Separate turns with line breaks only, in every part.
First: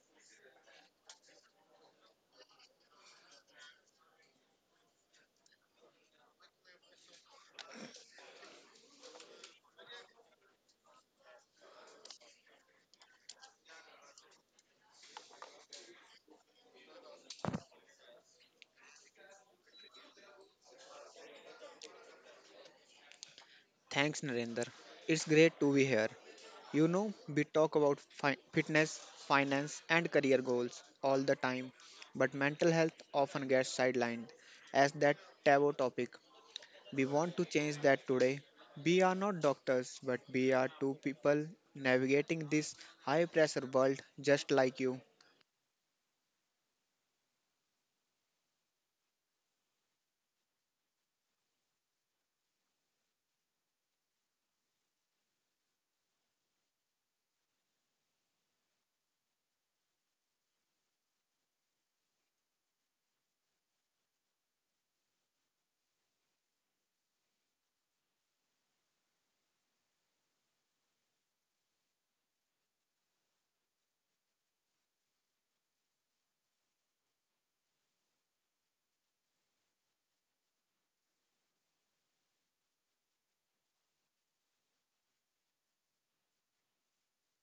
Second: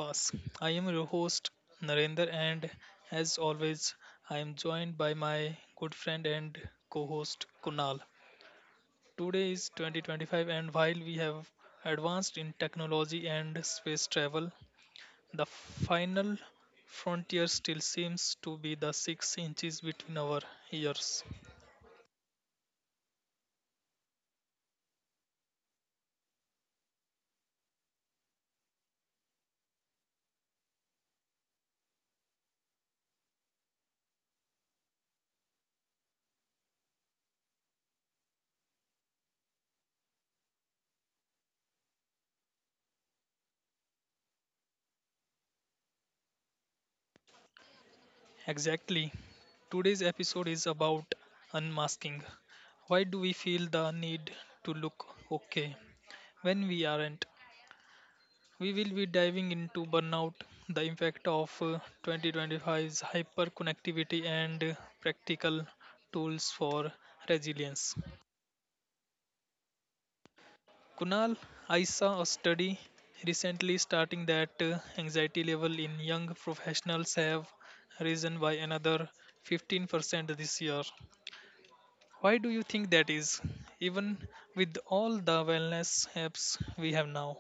Compass. I am your host Narendra, and as always, I am joined by my good friend and co host Kunal. Today is 2025, and while we have advanced in technology and space travel, the final frontier still seems to be the 6 inches between our ears.
Thanks, Narendra. It's great to be here. You know, we talk about fitness, finance, and career goals all the time, but mental health often gets sidelined as that taboo topic. We want to change that today. We are not doctors, but we are two people navigating this high pressure world just like you.
Exactly. Today's episode is about unmasking. Why do we feel the need to look okay when we aren't? We will be diving into burnout, the impact of 2025's hyperconnectivity, and practical tools for resilience. Kunal, I saw a study recently starting that anxiety level in young professionals have risen by another 15% this year. Why do you think that is? Even with all the wellness apps we have now,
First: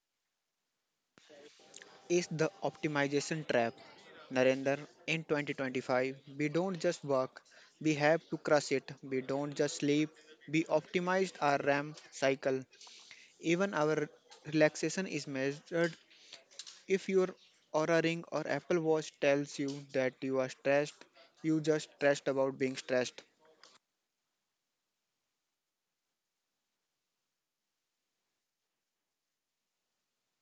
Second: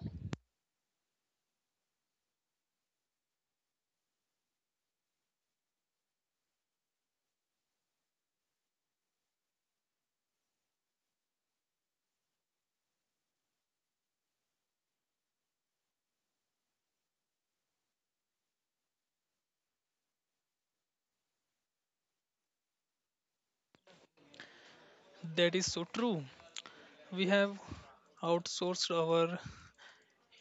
Is the optimization trap. Narendra, in 2025, we don't just work, we have to crush it. We don't just sleep, we optimized our RAM cycle. Even our relaxation is measured. If your Aura Ring or Apple Watch tells you that you are stressed, you just stressed about being stressed.
that is so true. We have outsourced our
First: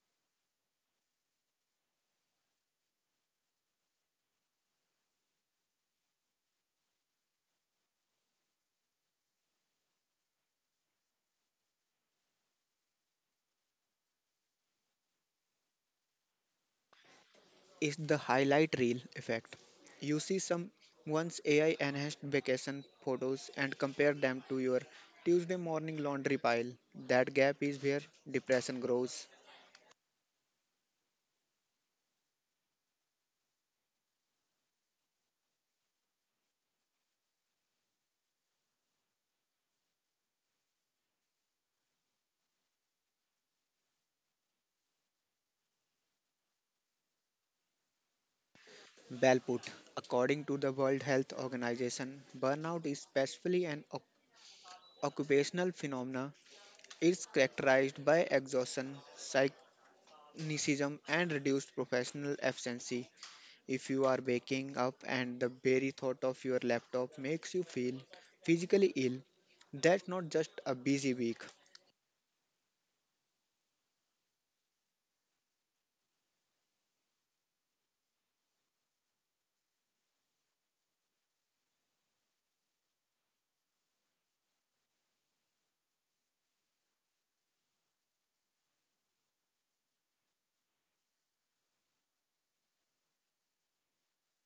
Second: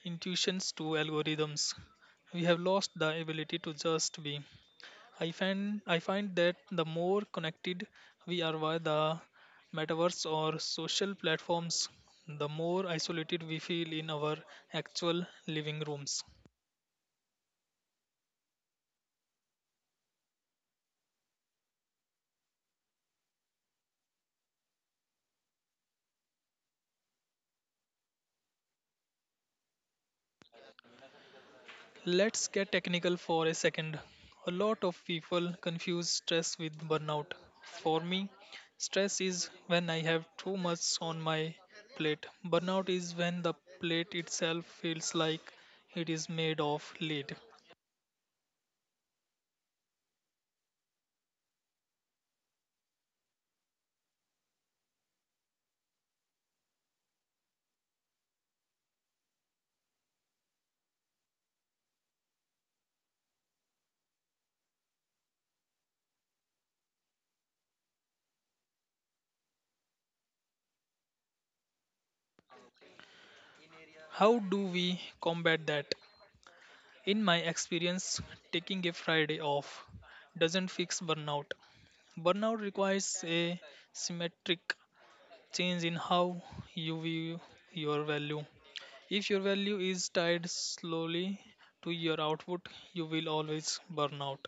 intuitions to algorithms. We have lost the ability to just be. I find that the more connected we are via the metaverse or social platforms, the more isolated we feel in our actual living rooms.
Is the highlight reel effect. You see someone's AI enhanced vacation photos and compare them to your Tuesday morning laundry pile. That gap is where depression grows.
Let's get technical for a second. A lot of people confuse stress with burnout. For me, stress is when I have too much on my plate. Burnout is when the plate itself feels like it is made of lead.
Well put. According to the World Health Organization, burnout is specifically an occupational phenomena. It's characterized by exhaustion, cynicism, and reduced professional efficiency. If you are waking up and the very thought of your laptop makes you feel physically ill, that's not just a busy week.
How do we combat that? In my experience, taking a Friday off doesn't fix burnout. Burnout requires a symmetric change in how you view your value. If your value is tied slowly to your output, you will always burn out.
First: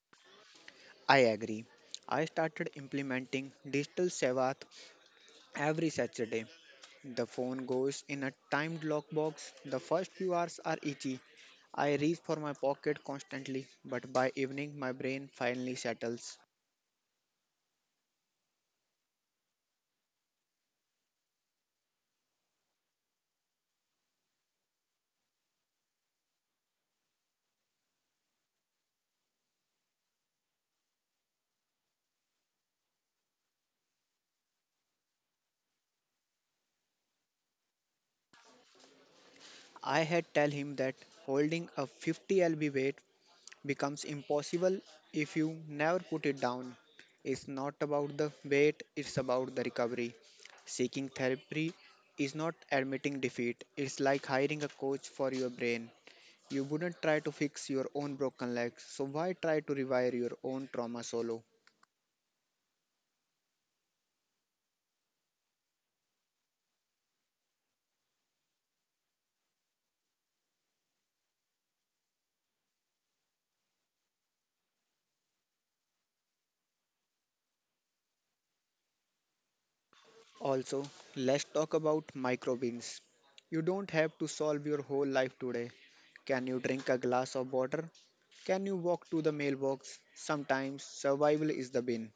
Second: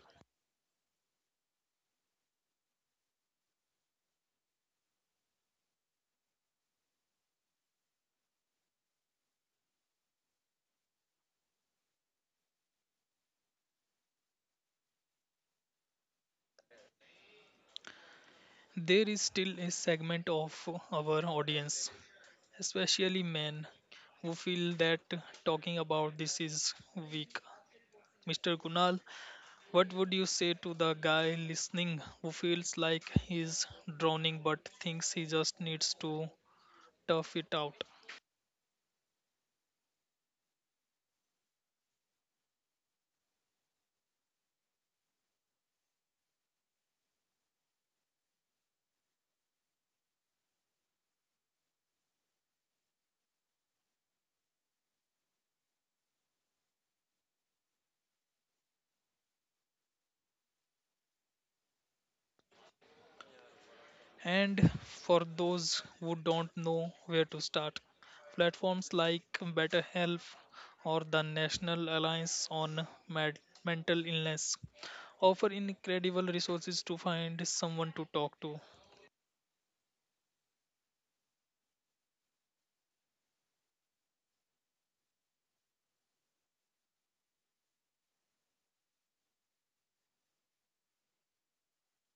I agree. I started implementing digital Sabbath every Saturday. The phone goes in a timed lockbox. The first few hours are itchy. I reach for my pocket constantly, but by evening my brain finally settles.
There is still a segment of our audience, especially men, who feel that talking about this is weak. Mr. Kunal, what would you say to the guy listening who feels like he's drowning but thinks he just needs to tough it out?
I had tell him that holding a 50 lb weight becomes impossible if you never put it down. It's not about the weight, it's about the recovery. Seeking therapy is not admitting defeat, it's like hiring a coach for your brain. You wouldn't try to fix your own broken legs, so why try to revive your own trauma solo?
And for those who don't know where to start, platforms like BetterHelp or the National Alliance on Mental Illness offer incredible resources to find someone to talk to.
Also, let's talk about microbins. You don't have to solve your whole life today. Can you drink a glass of water? Can you walk to the mailbox? Sometimes survival is the bin.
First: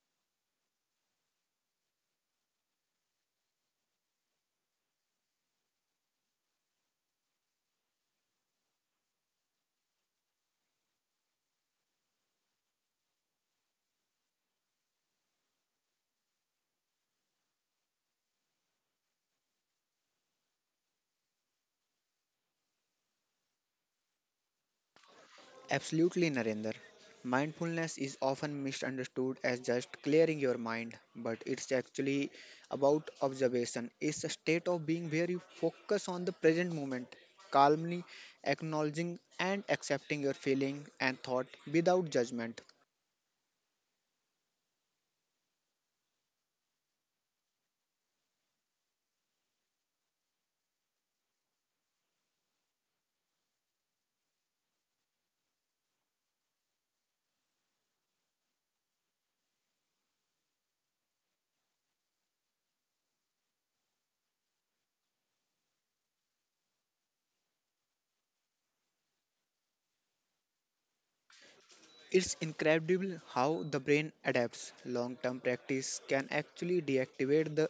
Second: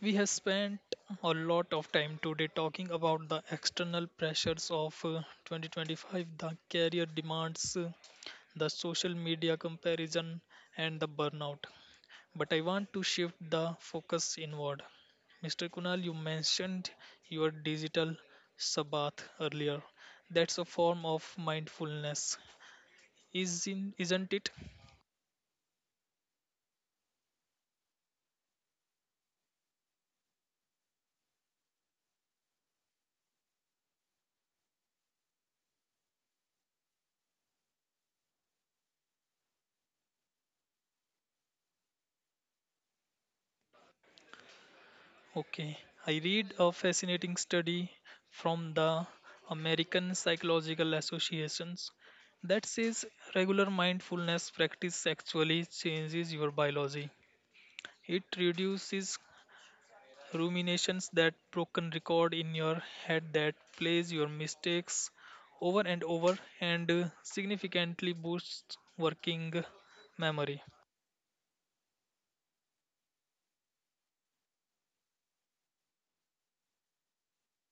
We have spent a lot of time today talking about the external pressures of 2025, the career demands, the social media comparison, and the burnout. But I want to shift the focus inward. Mr. Kunal, you mentioned your digital sabbath earlier. That's a form of mindfulness, isn't it?
Absolutely, Narendra. Mindfulness is often misunderstood as just clearing your mind, but it's actually about observation. It's a state of being where you focus on the present moment, calmly acknowledging and accepting your feeling and thought without judgment.
Okay. I read a fascinating study from the American Psychological Associations that says regular mindfulness practice actually changes your biology. It reduces Ruminations, that broken record in your head that plays your mistakes over and over, and significantly boosts working memory.
It's incredible how the brain adapts. Long term practice can actually deactivate the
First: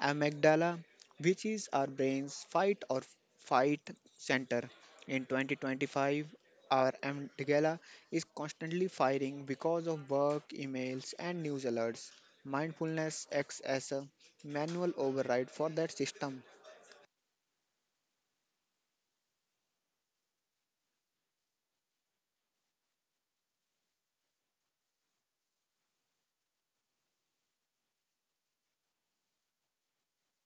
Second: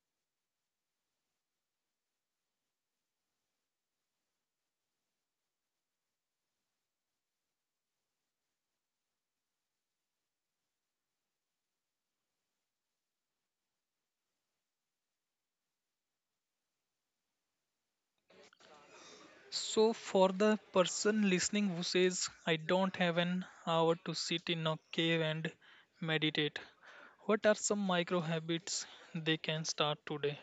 amygdala, which is our brain's fight or fight center. In 2025, our amygdala is constantly firing because of work, emails, and news alerts. Mindfulness acts as a manual override for that system.
So, for the person listening who says, I don't have an hour to sit in a cave and meditate, what are some micro habits they can start today?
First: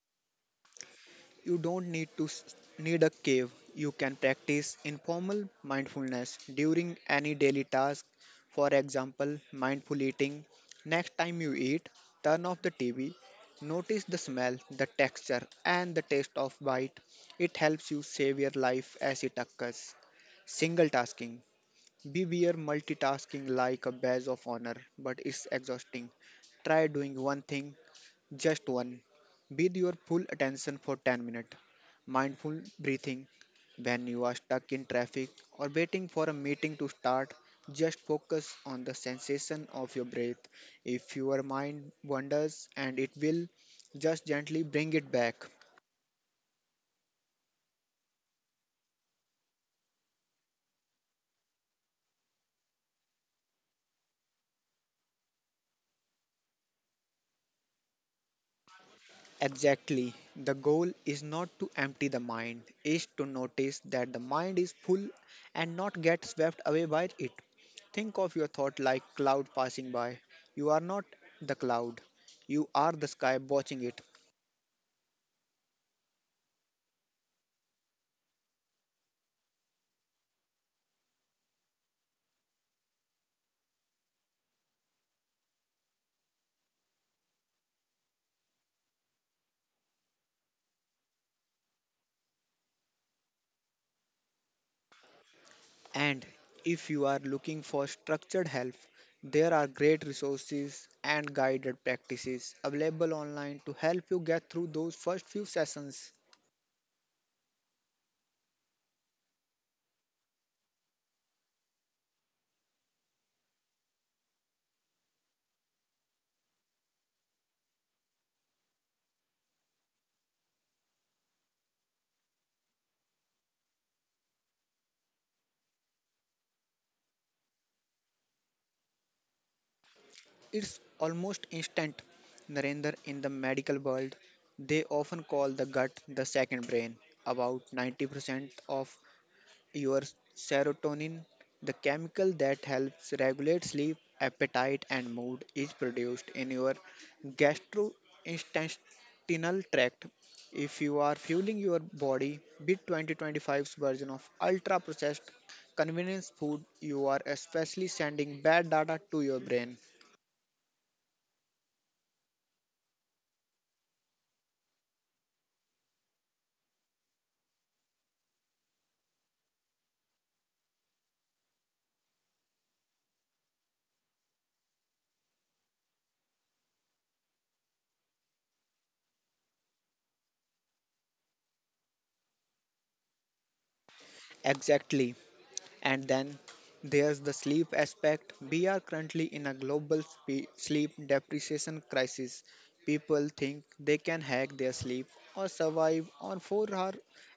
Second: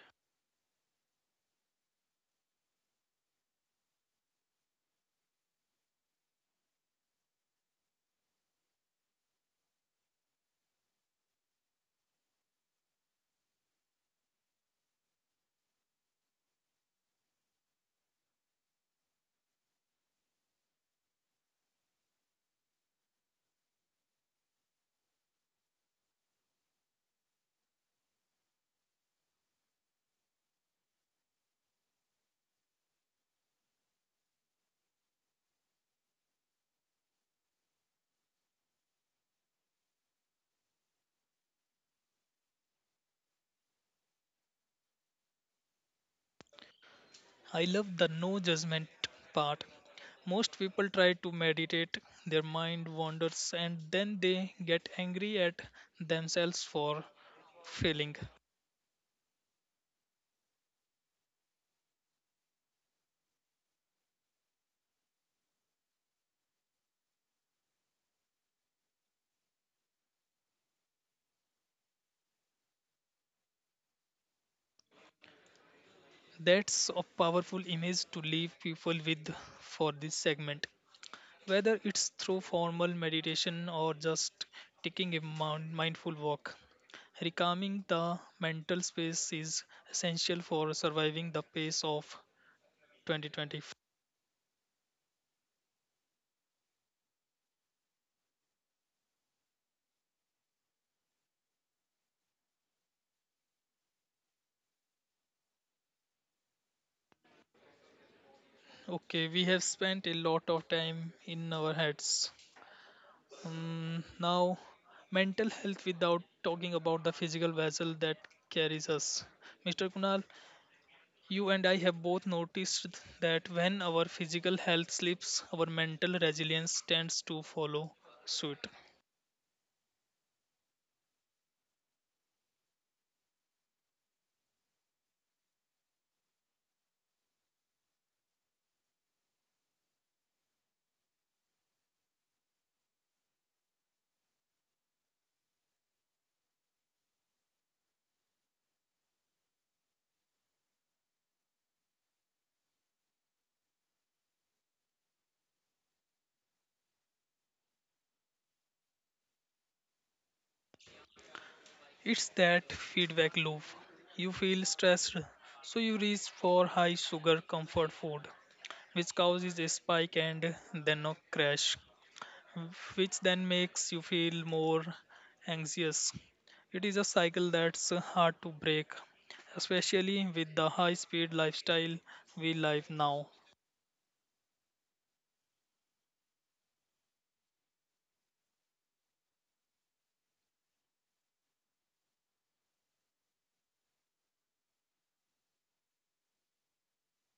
You don't need a cave. You can practice informal mindfulness during any daily task. For example, mindful eating. Next time you eat, turn off the TV. Notice the smell, the texture, and the taste of bite. It helps you save your life as it occurs. Single tasking. Beware multitasking like a badge of honor, but it's exhausting. Try doing one thing just one. With your full attention for 10 minutes. Mindful breathing. When you are stuck in traffic or waiting for a meeting to start, just focus on the sensation of your breath. If your mind wanders and it will, just gently bring it back.
I love the no judgment part. Most people try to meditate, their mind wanders, and then they get angry at themselves for failing.
Exactly. The goal is not to empty the mind, is to notice that the mind is full and not get swept away by it. Think of your thought like cloud passing by. You are not the cloud. You are the sky watching it.
That's a powerful image to leave people with for this segment. Whether it's through formal meditation or just taking a mindful walk, recalming the mental space is essential for surviving the pace of 2025.
And if you are looking for structured help, there are great resources and guided practices available online to help you get through those first few sessions.
Okay, we have spent a lot of time in our heads. Now, mental health without talking about the physical vessel that carries us. Mr. Kunal, you and I have both noticed that when our physical health slips, our mental resilience tends to follow suit.
It's almost instant. Narendra, in the medical world, they often call the gut the second brain. About 90% of your serotonin, the chemical that helps regulate sleep, appetite, and mood, is produced in your gastrointestinal tract. If you are fueling your body with 2025's version of ultra processed convenience food, you are especially sending bad data to your brain.
It's that feedback loop. You feel stressed, so you reach for high sugar comfort food, which causes a spike and then a crash, uh, which then makes you feel more anxious. It is a cycle that's hard to break, especially with the high speed lifestyle we live now.
Exactly. And then there's the sleep aspect. We are currently in a global sleep depreciation crisis. People think they can hack their sleep or survive on 4 hour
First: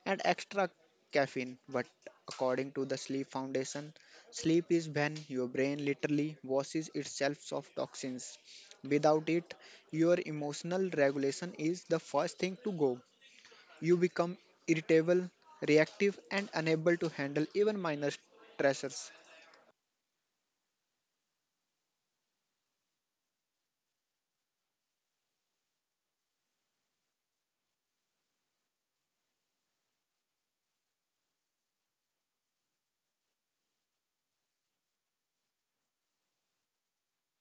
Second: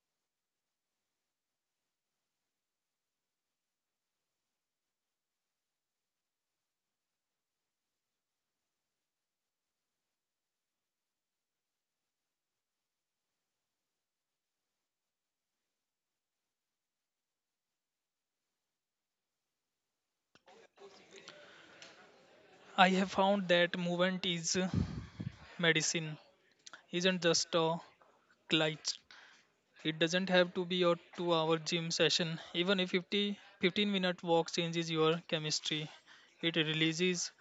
and extra caffeine, but according to the Sleep Foundation, sleep is when your brain literally washes itself of toxins. Without it, your emotional regulation is the first thing to go. You become irritable, reactive, and unable to handle even minor stressors.
I have found that movement is medicine, isn't just a glitch. It doesn't have to be your 2 hour gym session. Even a 50, 15-minute walk changes your chemistry. It releases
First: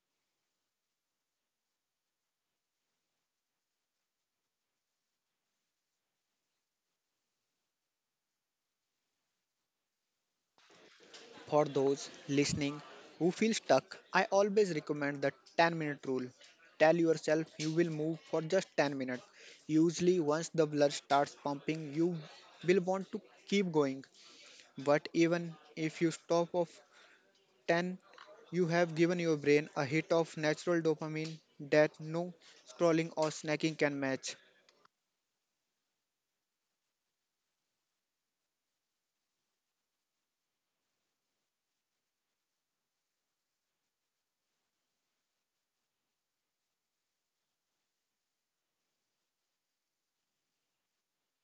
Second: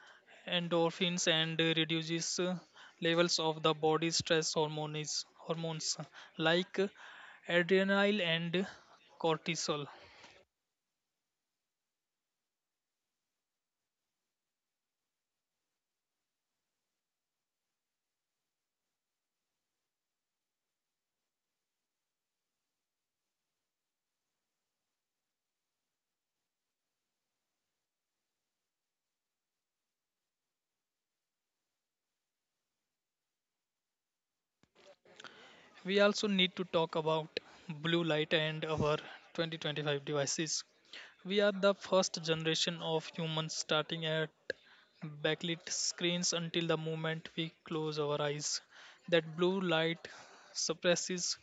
endorphins and reduces levels of the body's stress hormones, hormones like adrenaline and cortisol.
For those listening who feel stuck, I always recommend the 10-minute rule. Tell yourself you will move for just 10 minutes. Usually, once the blood starts pumping, you will want to keep going. But even if you stop of 10, you have given your brain a hit of natural dopamine that no scrolling or snacking can match.
We also need to talk about blue light and our 2025 devices. We are the first generation of humans starting at backlit screens until the moment we close our eyes. That blue light suppresses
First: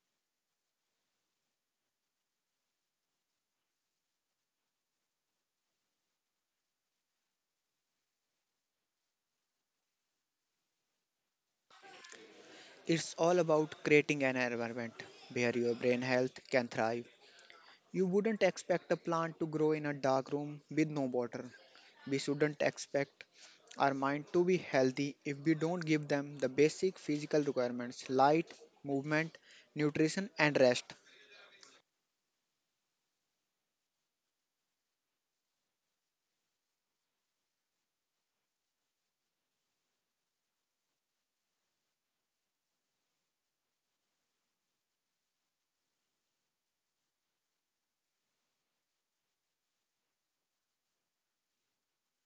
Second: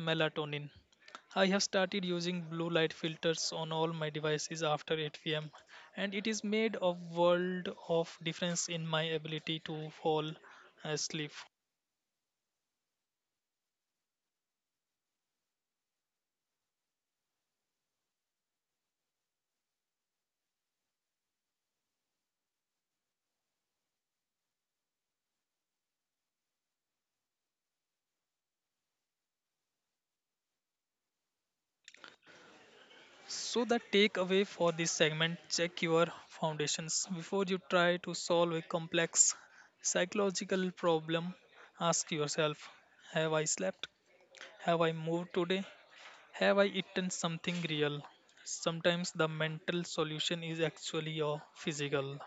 melatonin. I have started using blue light filters on all my devices after 8 p.m. and it is made a world of difference in my ability to fall asleep.
It's all about creating an environment where your brain health can thrive. You wouldn't expect a plant to grow in a dark room with no water. We shouldn't expect our mind to be healthy if we don't give them the basic physical requirements light, movement, nutrition, and rest.
So, the takeaway for this segment, check your foundations. Before you try to solve a complex psychological problem, ask yourself: Have I slept? Have I moved today? Have I eaten something real? Sometimes the mental solution is actually your physical.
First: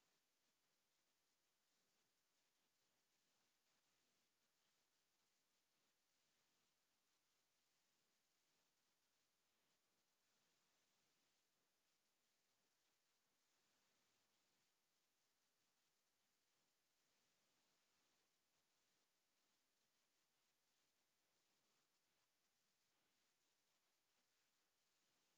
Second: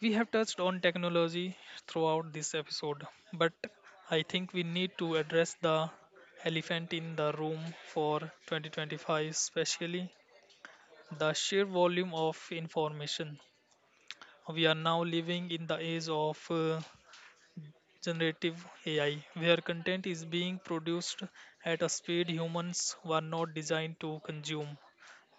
We have touched on technology throughout this episode, but I think we need to address the elephant in the room for 2025, especially the sheer volume of information. We are now living in the age of generative AI, where content is being produced at a speed humans were not designed to consume.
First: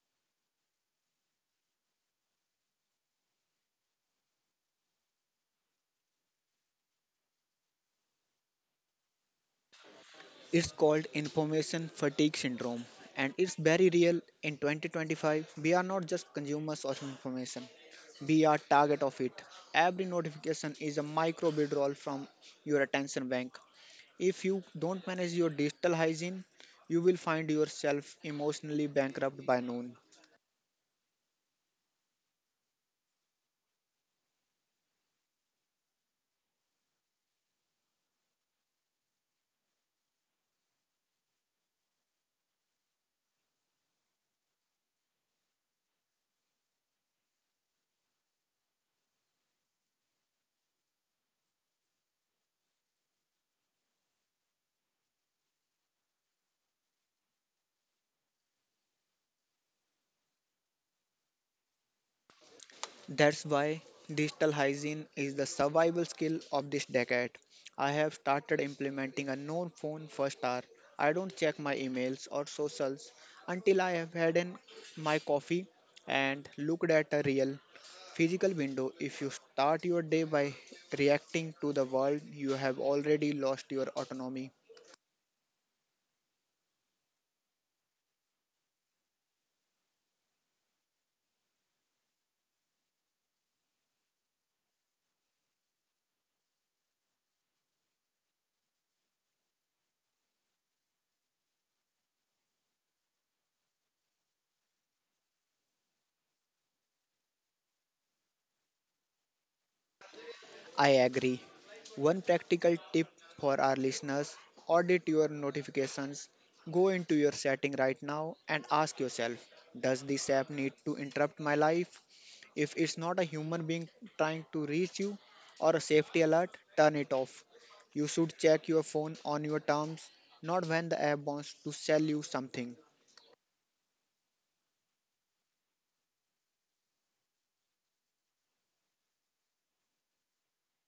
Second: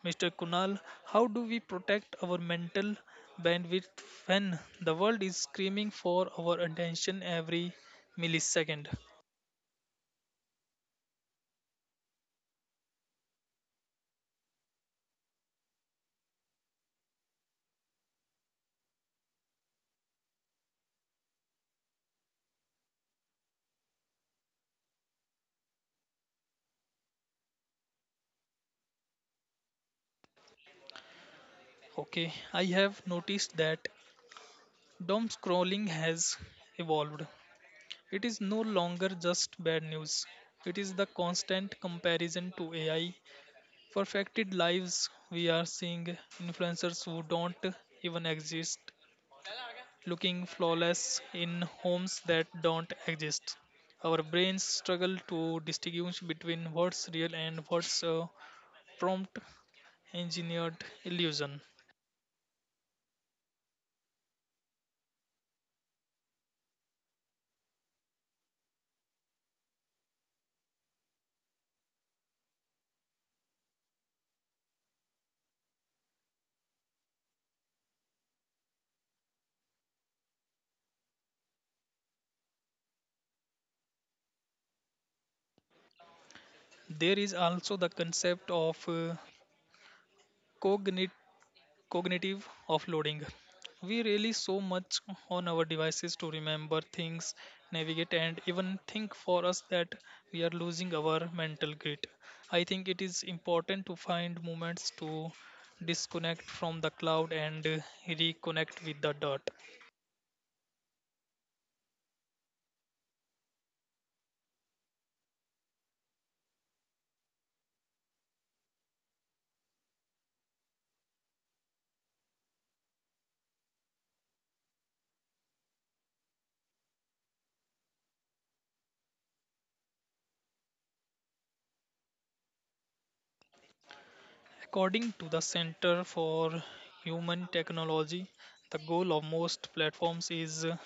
Mr. Kunal, how do we protect our mental bandwidth when the world is screaming for our attention every millisecond?
It's called information fatigue syndrome and it's very real in 2025. We are not just consumers of information. We are target of it. Every notification is a micro withdrawal from your attention bank. If you don't manage your digital hygiene, you will find yourself emotionally bankrupt by noon.
Okay, I have noticed that doom scrolling has evolved. It is no longer just bad news. It is the constant comparison to AI perfected lives. We are seeing influencers who don't even exist looking flawless in homes that don't exist. Our brains struggle to distinguish between what's real and what's a prompt engineered illusion.
That's why digital hygiene is the survival skill of this decade. I have started implementing a no phone first hour. I don't check my emails or socials until I have my coffee and looked at a real physical window. If you start your day by reacting to the world, you have already lost your autonomy.
There is also the concept of cognitive cognitive offloading. We rely so much on our devices to remember things, navigate, and even think for us that we are losing our mental grit. I think it is important to find moments to disconnect from the cloud and reconnect with the dot.
I agree. One practical tip for our listeners: audit your notifications. Go into your setting right now and ask yourself, does this app need to interrupt my life? If it's not a human being trying to reach you or a safety alert, turn it off. You should check your phone on your terms, not when the app wants to sell you something.
According to the Center for Human Technology, the goal of most platforms is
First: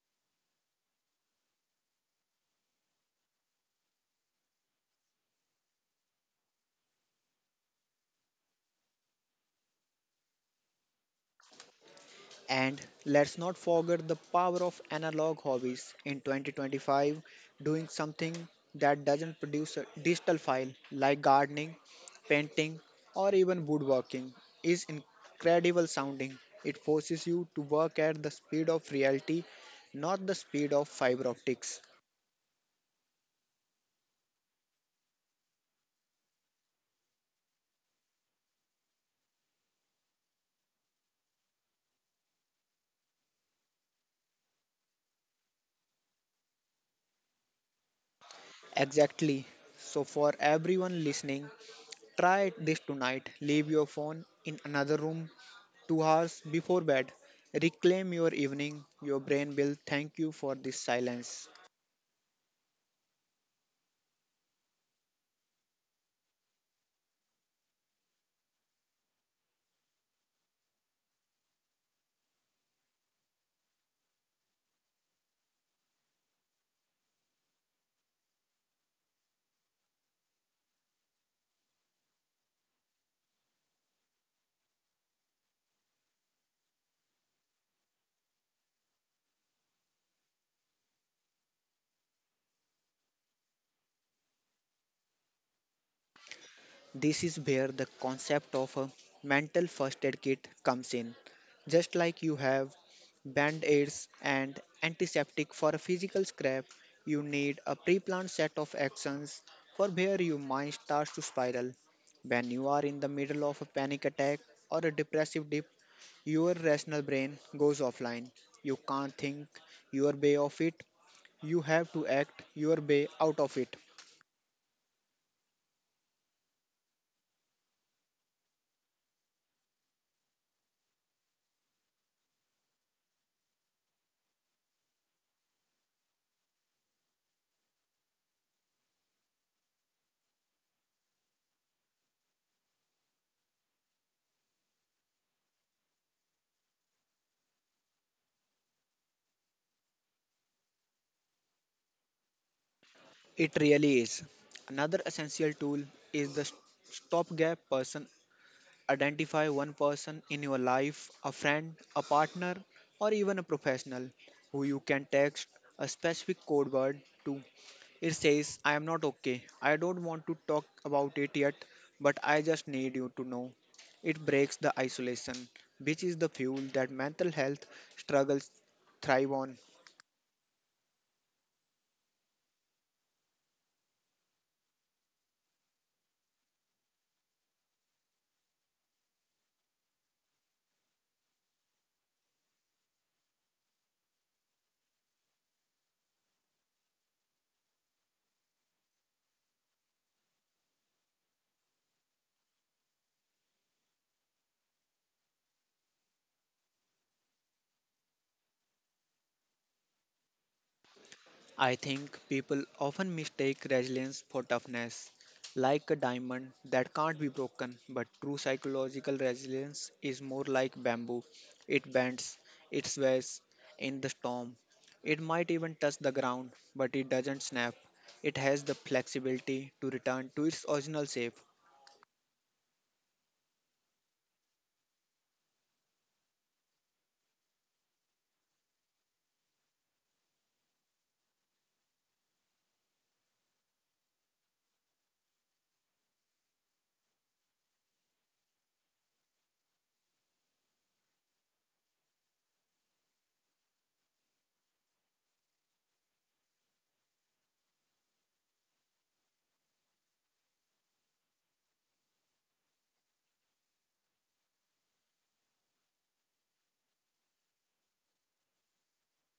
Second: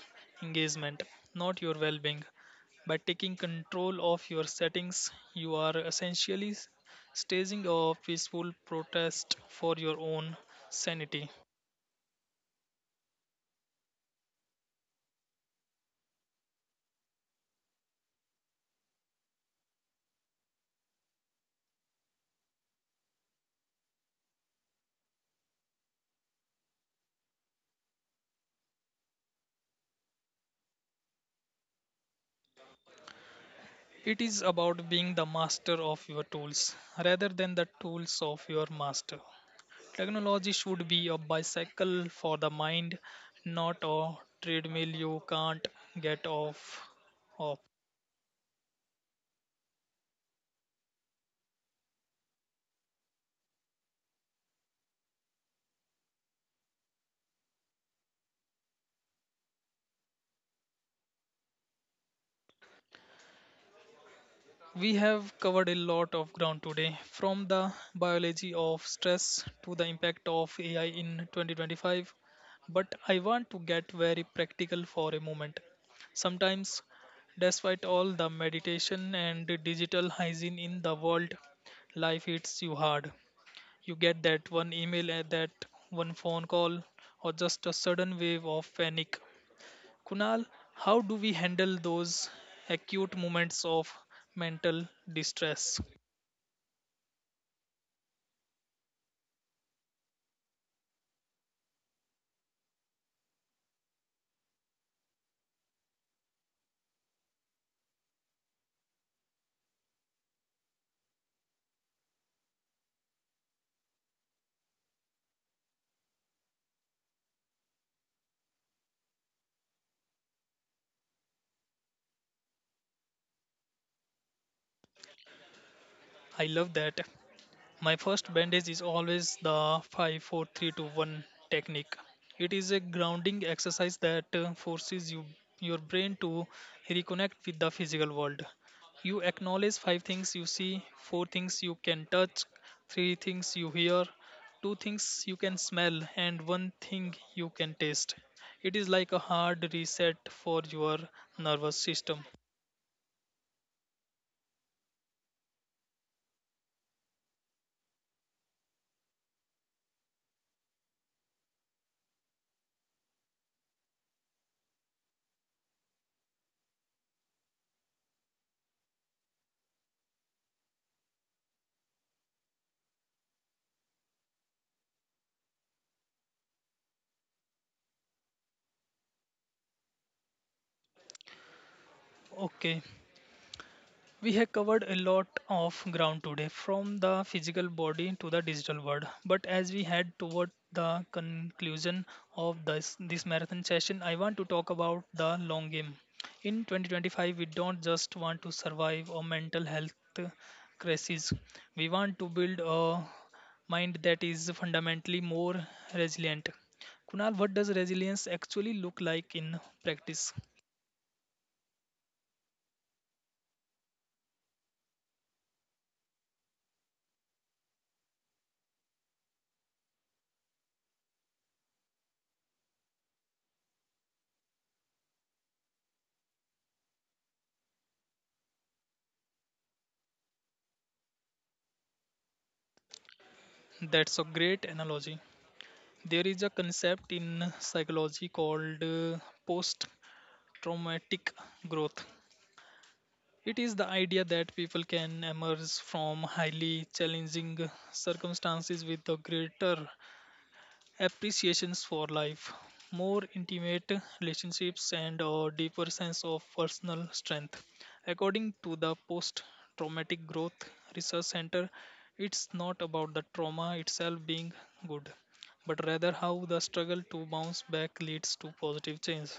engagement, not your well being. By taking control of your settings, you are essentially staging a peaceful protest for your own sanity.
And let's not forget the power of analog hobbies. In 2025, doing something that doesn't produce a digital file like gardening, painting, or even woodworking is incredible sounding. It forces you to work at the speed of reality, not the speed of fiber optics.
It is about being the master of your tools rather than the tools of your master. Technology should be a bicycle for the mind, not a treadmill you can't get off of.
Exactly. So, for everyone listening, try this tonight. Leave your phone in another room 2 hours before bed. Reclaim your evening. Your brain will thank you for this silence.
We have covered a lot of ground today, from the biology of stress to the impact of AI in 2025. But I want to get very practical for a moment. Sometimes, despite all the meditation and digital hygiene in the world, life hits you hard. You get that one email and that one phone call or just a sudden wave of panic. Kunal, how do we handle those acute moments of mental distress?
This is where the concept of a mental first aid kit comes in. Just like you have band aids and antiseptic for a physical scrap, you need a pre planned set of actions for where your mind starts to spiral. When you are in the middle of a panic attack or a depressive dip, your rational brain goes offline. You can't think your way of it. You have to act your way out of it.
I love that. My first bandage is always the 5-4-3-2-1 technique. It is a grounding exercise that forces you your brain to reconnect with the physical world. You acknowledge five things you see, four things you can touch, three things you hear, two things you can smell and one thing you can taste. It is like a hard reset for your nervous system.
It really is. Another essential tool is the stopgap person. Identify one person in your life, a friend, a partner, or even a professional who you can text a specific code word to. It says, I am not okay. I don't want to talk about it yet, but I just need you to know. It breaks the isolation, which is the fuel that mental health struggles thrive on.
Okay, we have covered a lot of ground today, from the physical body to the digital world. But as we head toward the conclusion of this marathon session, I want to talk about the long game. In 2025, we don't just want to survive a mental health crisis, we want to build a mind that is fundamentally more resilient. Kunal, what does resilience actually look like in practice?
I think people often mistake resilience for toughness, like a diamond that can't be broken, but true psychological resilience is more like bamboo. It bends, it sways in the storm. It might even touch the ground, but it doesn't snap. It has the flexibility to return to its original shape.
That's a great analogy. There is a concept in psychology called post traumatic growth. It is the idea that people can emerge from highly challenging circumstances with a greater appreciations for life, more intimate relationships, and a deeper sense of personal strength. According to the Post Traumatic Growth Research Center, it's not about the trauma itself being good, but rather how the struggle to bounce back leads to positive change.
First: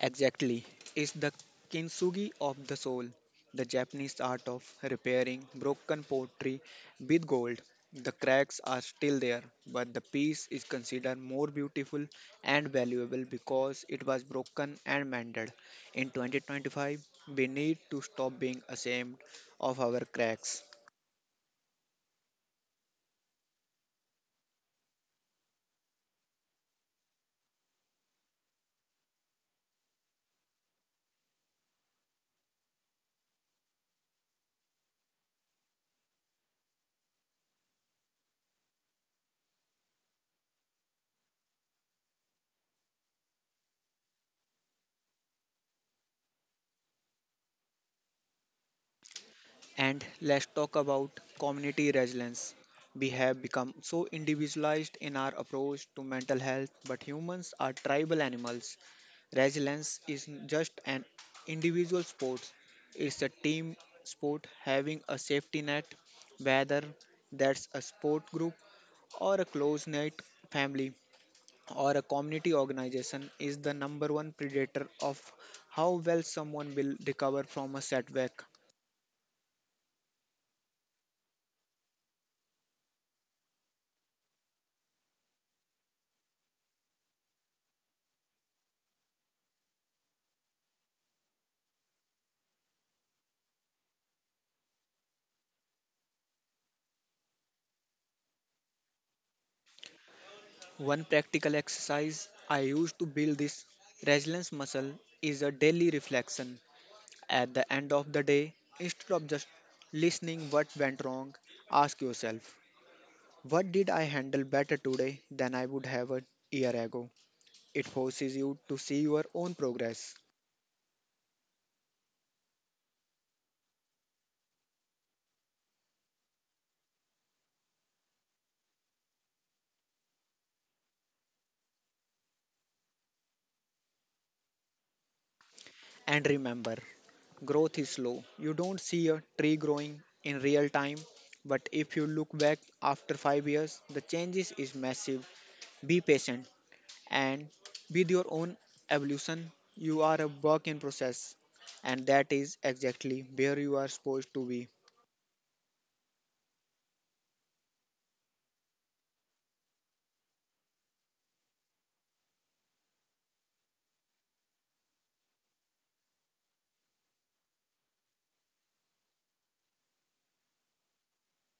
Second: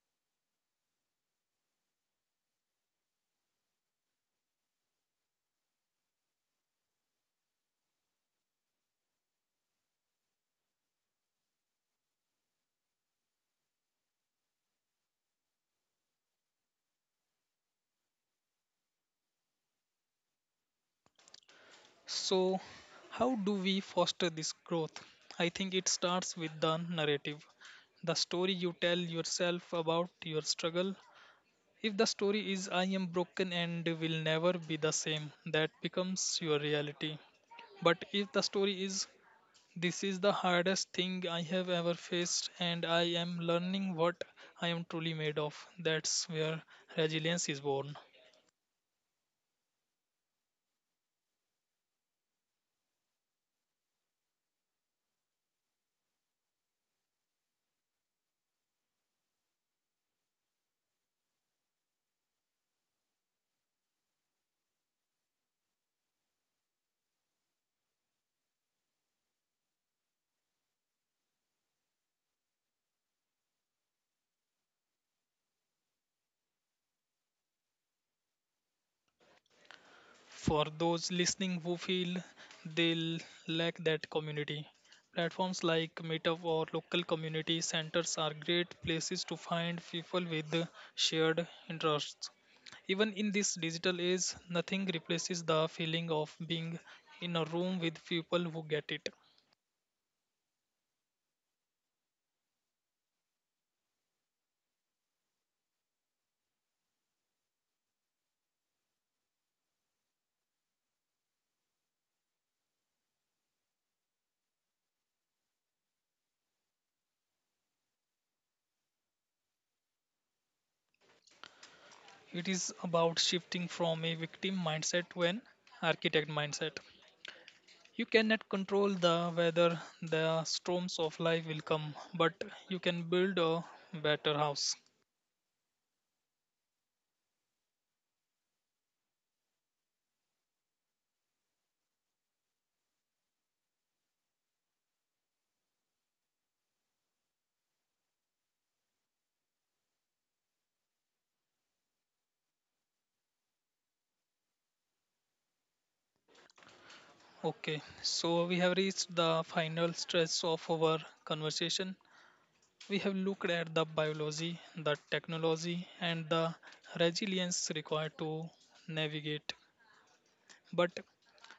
Exactly. It's the kintsugi of the soul, the Japanese art of repairing broken pottery with gold. The cracks are still there, but the piece is considered more beautiful and valuable because it was broken and mended. In 2025, we need to stop being ashamed of our cracks.
So, how do we foster this growth? I think it starts with the narrative, the story you tell yourself about your struggle. If the story is I am broken and will never be the same, that becomes your reality. But if the story is this is the hardest thing I have ever faced and I am learning what I am truly made of, that's where resilience is born.
And let's talk about community resilience. We have become so individualized in our approach to mental health, but humans are tribal animals. Resilience isn't just an individual sport, it's a team sport having a safety net, whether that's a sport group or a close knit family or a community organization is the number one predator of how well someone will recover from a setback.
For those listening who feel they lack that community, platforms like Meetup or local community centers are great places to find people with shared interests. Even in this digital age, nothing replaces the feeling of being in a room with people who get it.
One practical exercise I use to build this resilience muscle is a daily reflection. At the end of the day, instead of just listening what went wrong, ask yourself, what did I handle better today than I would have a year ago? It forces you to see your own progress.
It is about shifting from a victim mindset to an architect mindset. You cannot control the whether the storms of life will come, but you can build a better house.
And remember, growth is slow. You don't see a tree growing in real time, but if you look back after 5 years, the changes is massive. Be patient and with your own evolution. You are a work in process and that is exactly where you are supposed to be.
Okay, so we have reached the final stretch of our conversation. We have looked at the biology, the technology, and the resilience required to navigate. But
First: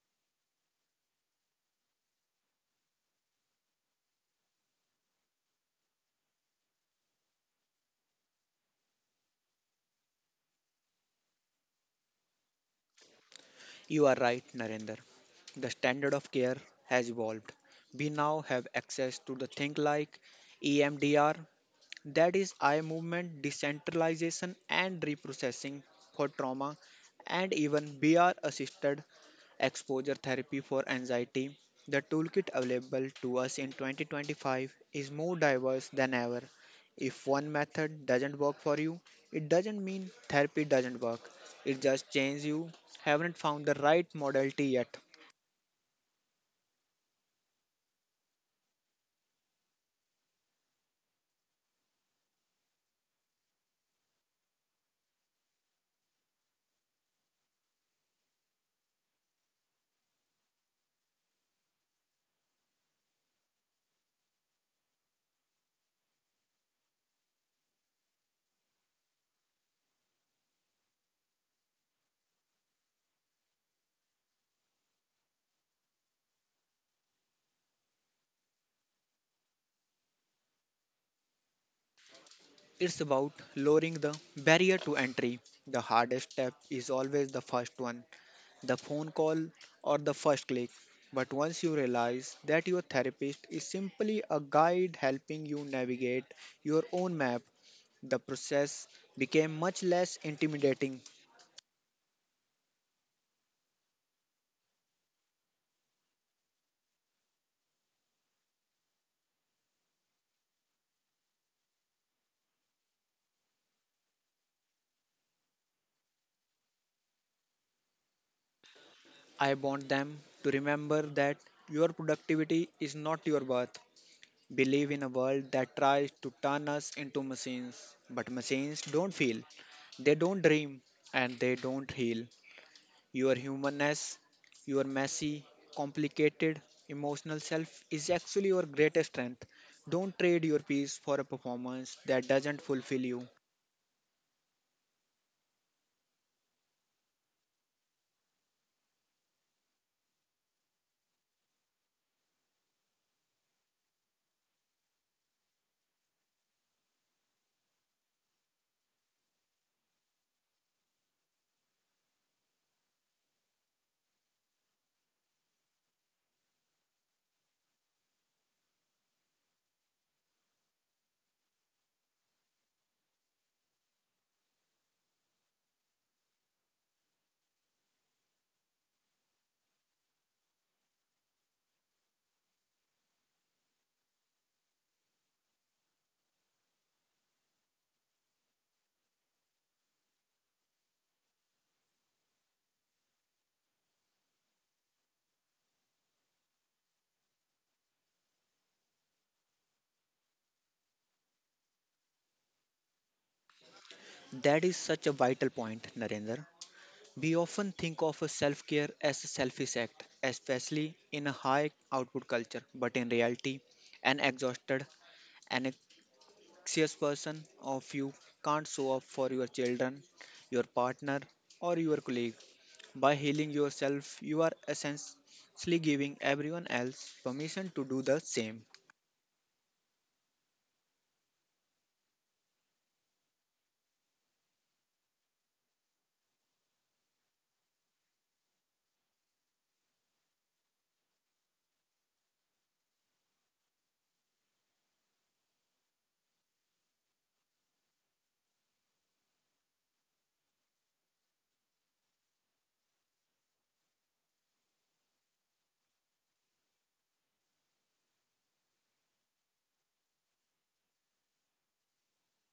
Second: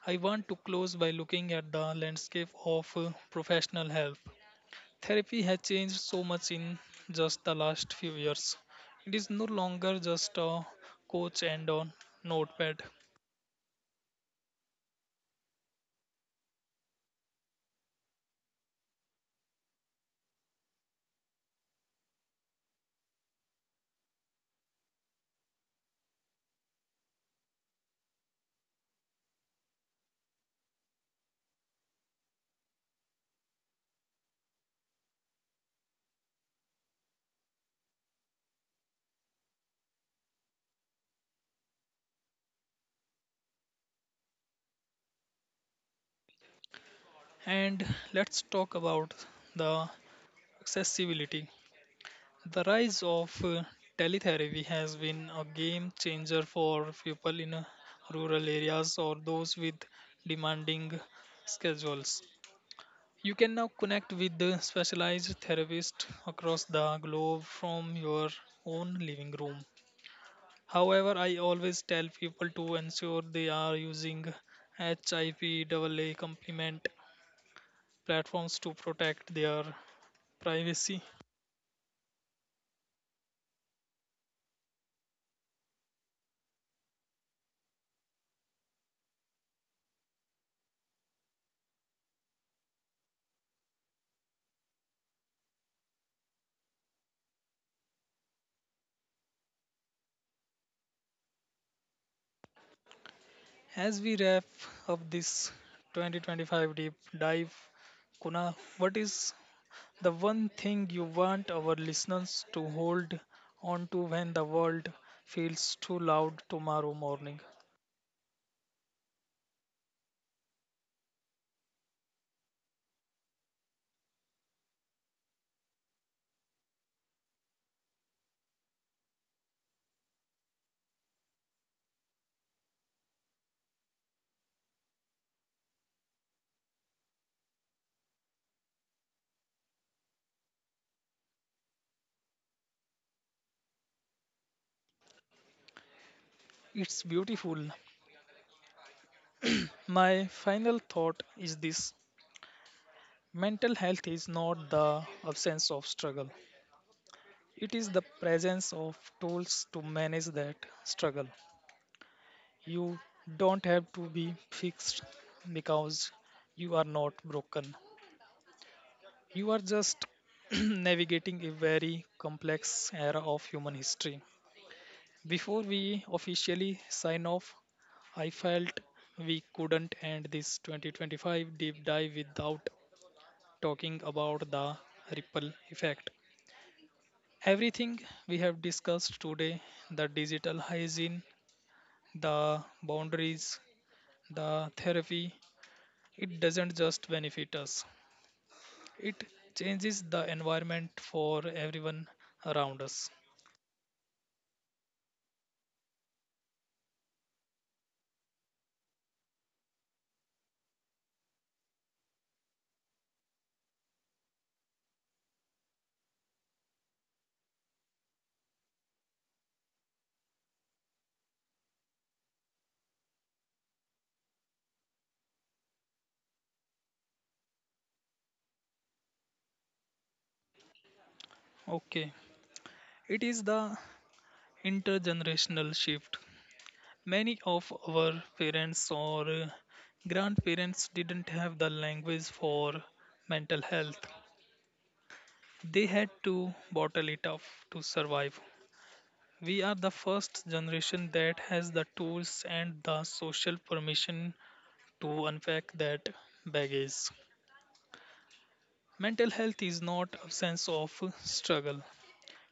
I want to close by looking at the landscape of professional help. Therapy has changed so much in just the last few years. It is no longer just a coach and a notepad.
You are right, Narendra. The standard of care has evolved. We now have access to the thing like EMDR, that is eye movement decentralization and reprocessing for trauma, and even br assisted exposure therapy for anxiety. The toolkit available to us in 2025 is more diverse than ever. If one method doesn't work for you, it doesn't mean therapy doesn't work, it just means you haven't found the right modality yet.
And let's talk about the accessibility. The rise of teletherapy has been a game changer for people in rural areas or those with demanding schedules. You can now connect with the specialized therapist across the globe from your own living room. However, I always tell people to ensure they are using HIPAA compliant platforms to protect their privacy.
It's about lowering the barrier to entry. The hardest step is always the first one, the phone call, or the first click. But once you realize that your therapist is simply a guide helping you navigate your own map, the process became much less intimidating.
As we wrap up this 2025 deep dive, Kuna, what is the one thing you want our listeners to hold on to when the world feels too loud tomorrow morning?
I want them to remember that your productivity is not your worth. We live in a world that tries to turn us into machines, but machines don't feel, they don't dream, and they don't heal. Your humanness, your messy, complicated, emotional self is actually your greatest strength. Don't trade your peace for a performance that doesn't fulfill you.
It's beautiful. My final thought is this: Mental health is not the absence of struggle, it is the presence of tools to manage that struggle. You don't have to be fixed because you are not broken. You are just navigating a very complex era of human history. Before we officially sign off, I felt we couldn't end this 2025 deep dive without talking about the ripple effect. Everything we have discussed today, the digital hygiene, the boundaries, the therapy, it doesn't just benefit us, it changes the environment for everyone around us.
That is such a vital point, Narendra. We often think of a self care as a selfish act, especially in a high output culture, but in reality, an exhausted, an anxious person of you can't show up for your children, your partner, or your colleagues. By healing yourself, you are essentially giving everyone else permission to do the same.
Okay, it is the intergenerational shift. Many of our parents or grandparents didn't have the language for mental health. They had to bottle it up to survive. We are the first generation that has the tools and the social permission to unpack that baggage. Mental health is not absence of struggle.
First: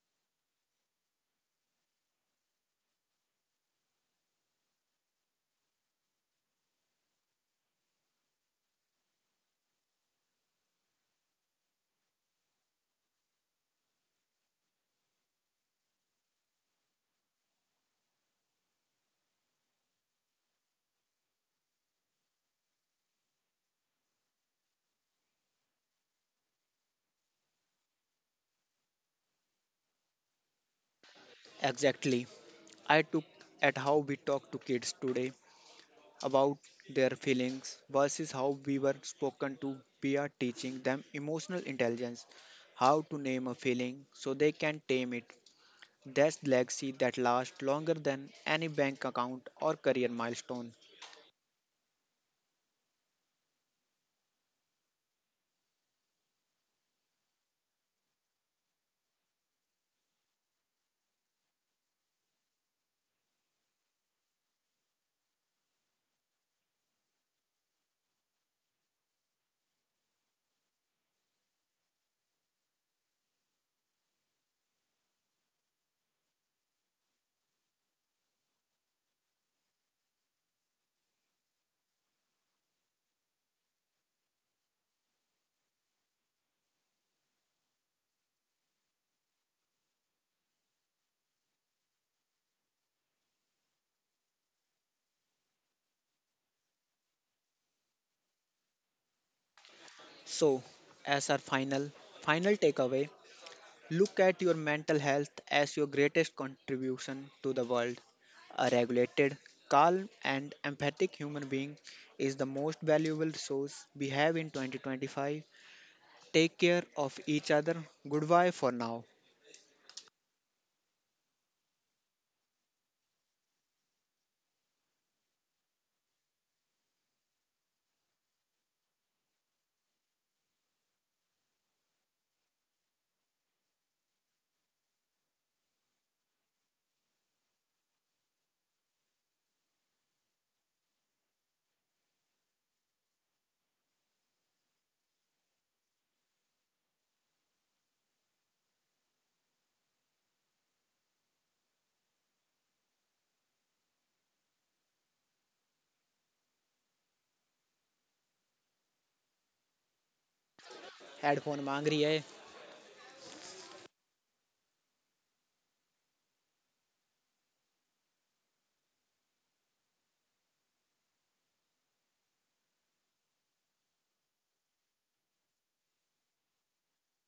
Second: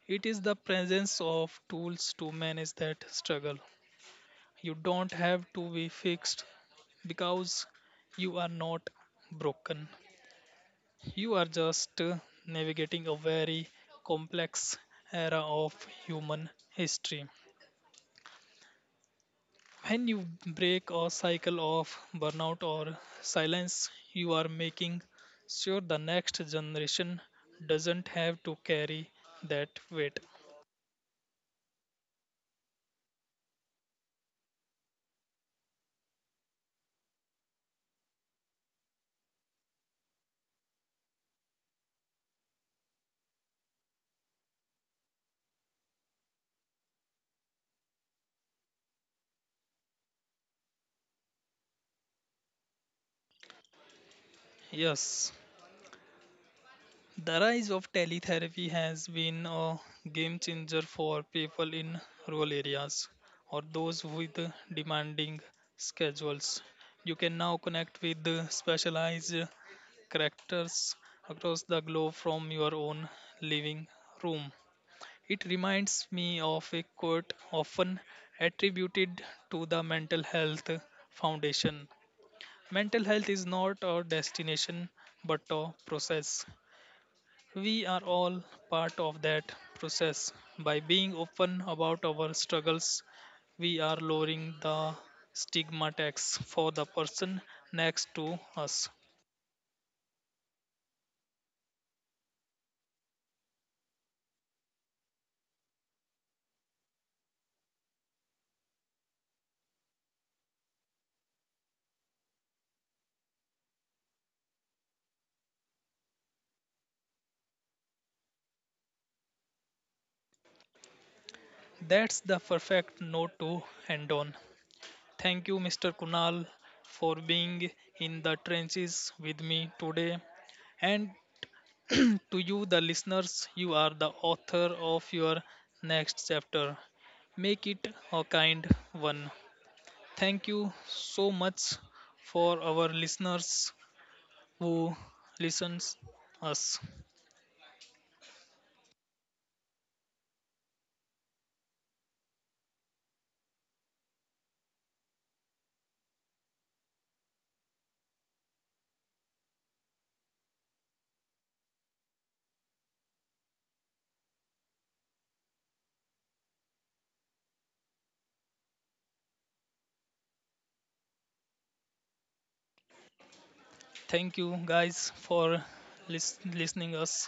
It is the presence of tools to manage that struggle. You don't have to be fixed because you are not broken. You are just navigating a very complex era of human history. When you break a cycle of burnout or silence, you are making sure the next generation doesn't have to carry that weight.
Exactly. I took at how we talk to kids today about their feelings versus how we were spoken to. We are teaching them emotional intelligence, how to name a feeling so they can tame it. That's legacy that lasts longer than any bank account or career milestone.
Yes, the rise of teletherapy has been a game changer for people in rural areas or those with demanding schedules. You can now connect with specialized characters across the globe from your own living room. It reminds me of a quote often attributed to the Mental Health Foundation. Mental health is not a destination but a process. We are all part of that process. By being open about our struggles, we are lowering the stigma tax for the person next to us.
So, as our final takeaway, look at your mental health as your greatest contribution to the world. A regulated, calm, and empathic human being is the most valuable resource we have in 2025. Take care of each other. Goodbye for now.
That's the perfect note to end on. Thank you, Mr. Kunal, for being in the trenches with me today. And to you, the listeners, you are the author of your next chapter. Make it a kind one. Thank you so much for our listeners who listens us.
Headphone मांग रही है
Thank you guys for listening us.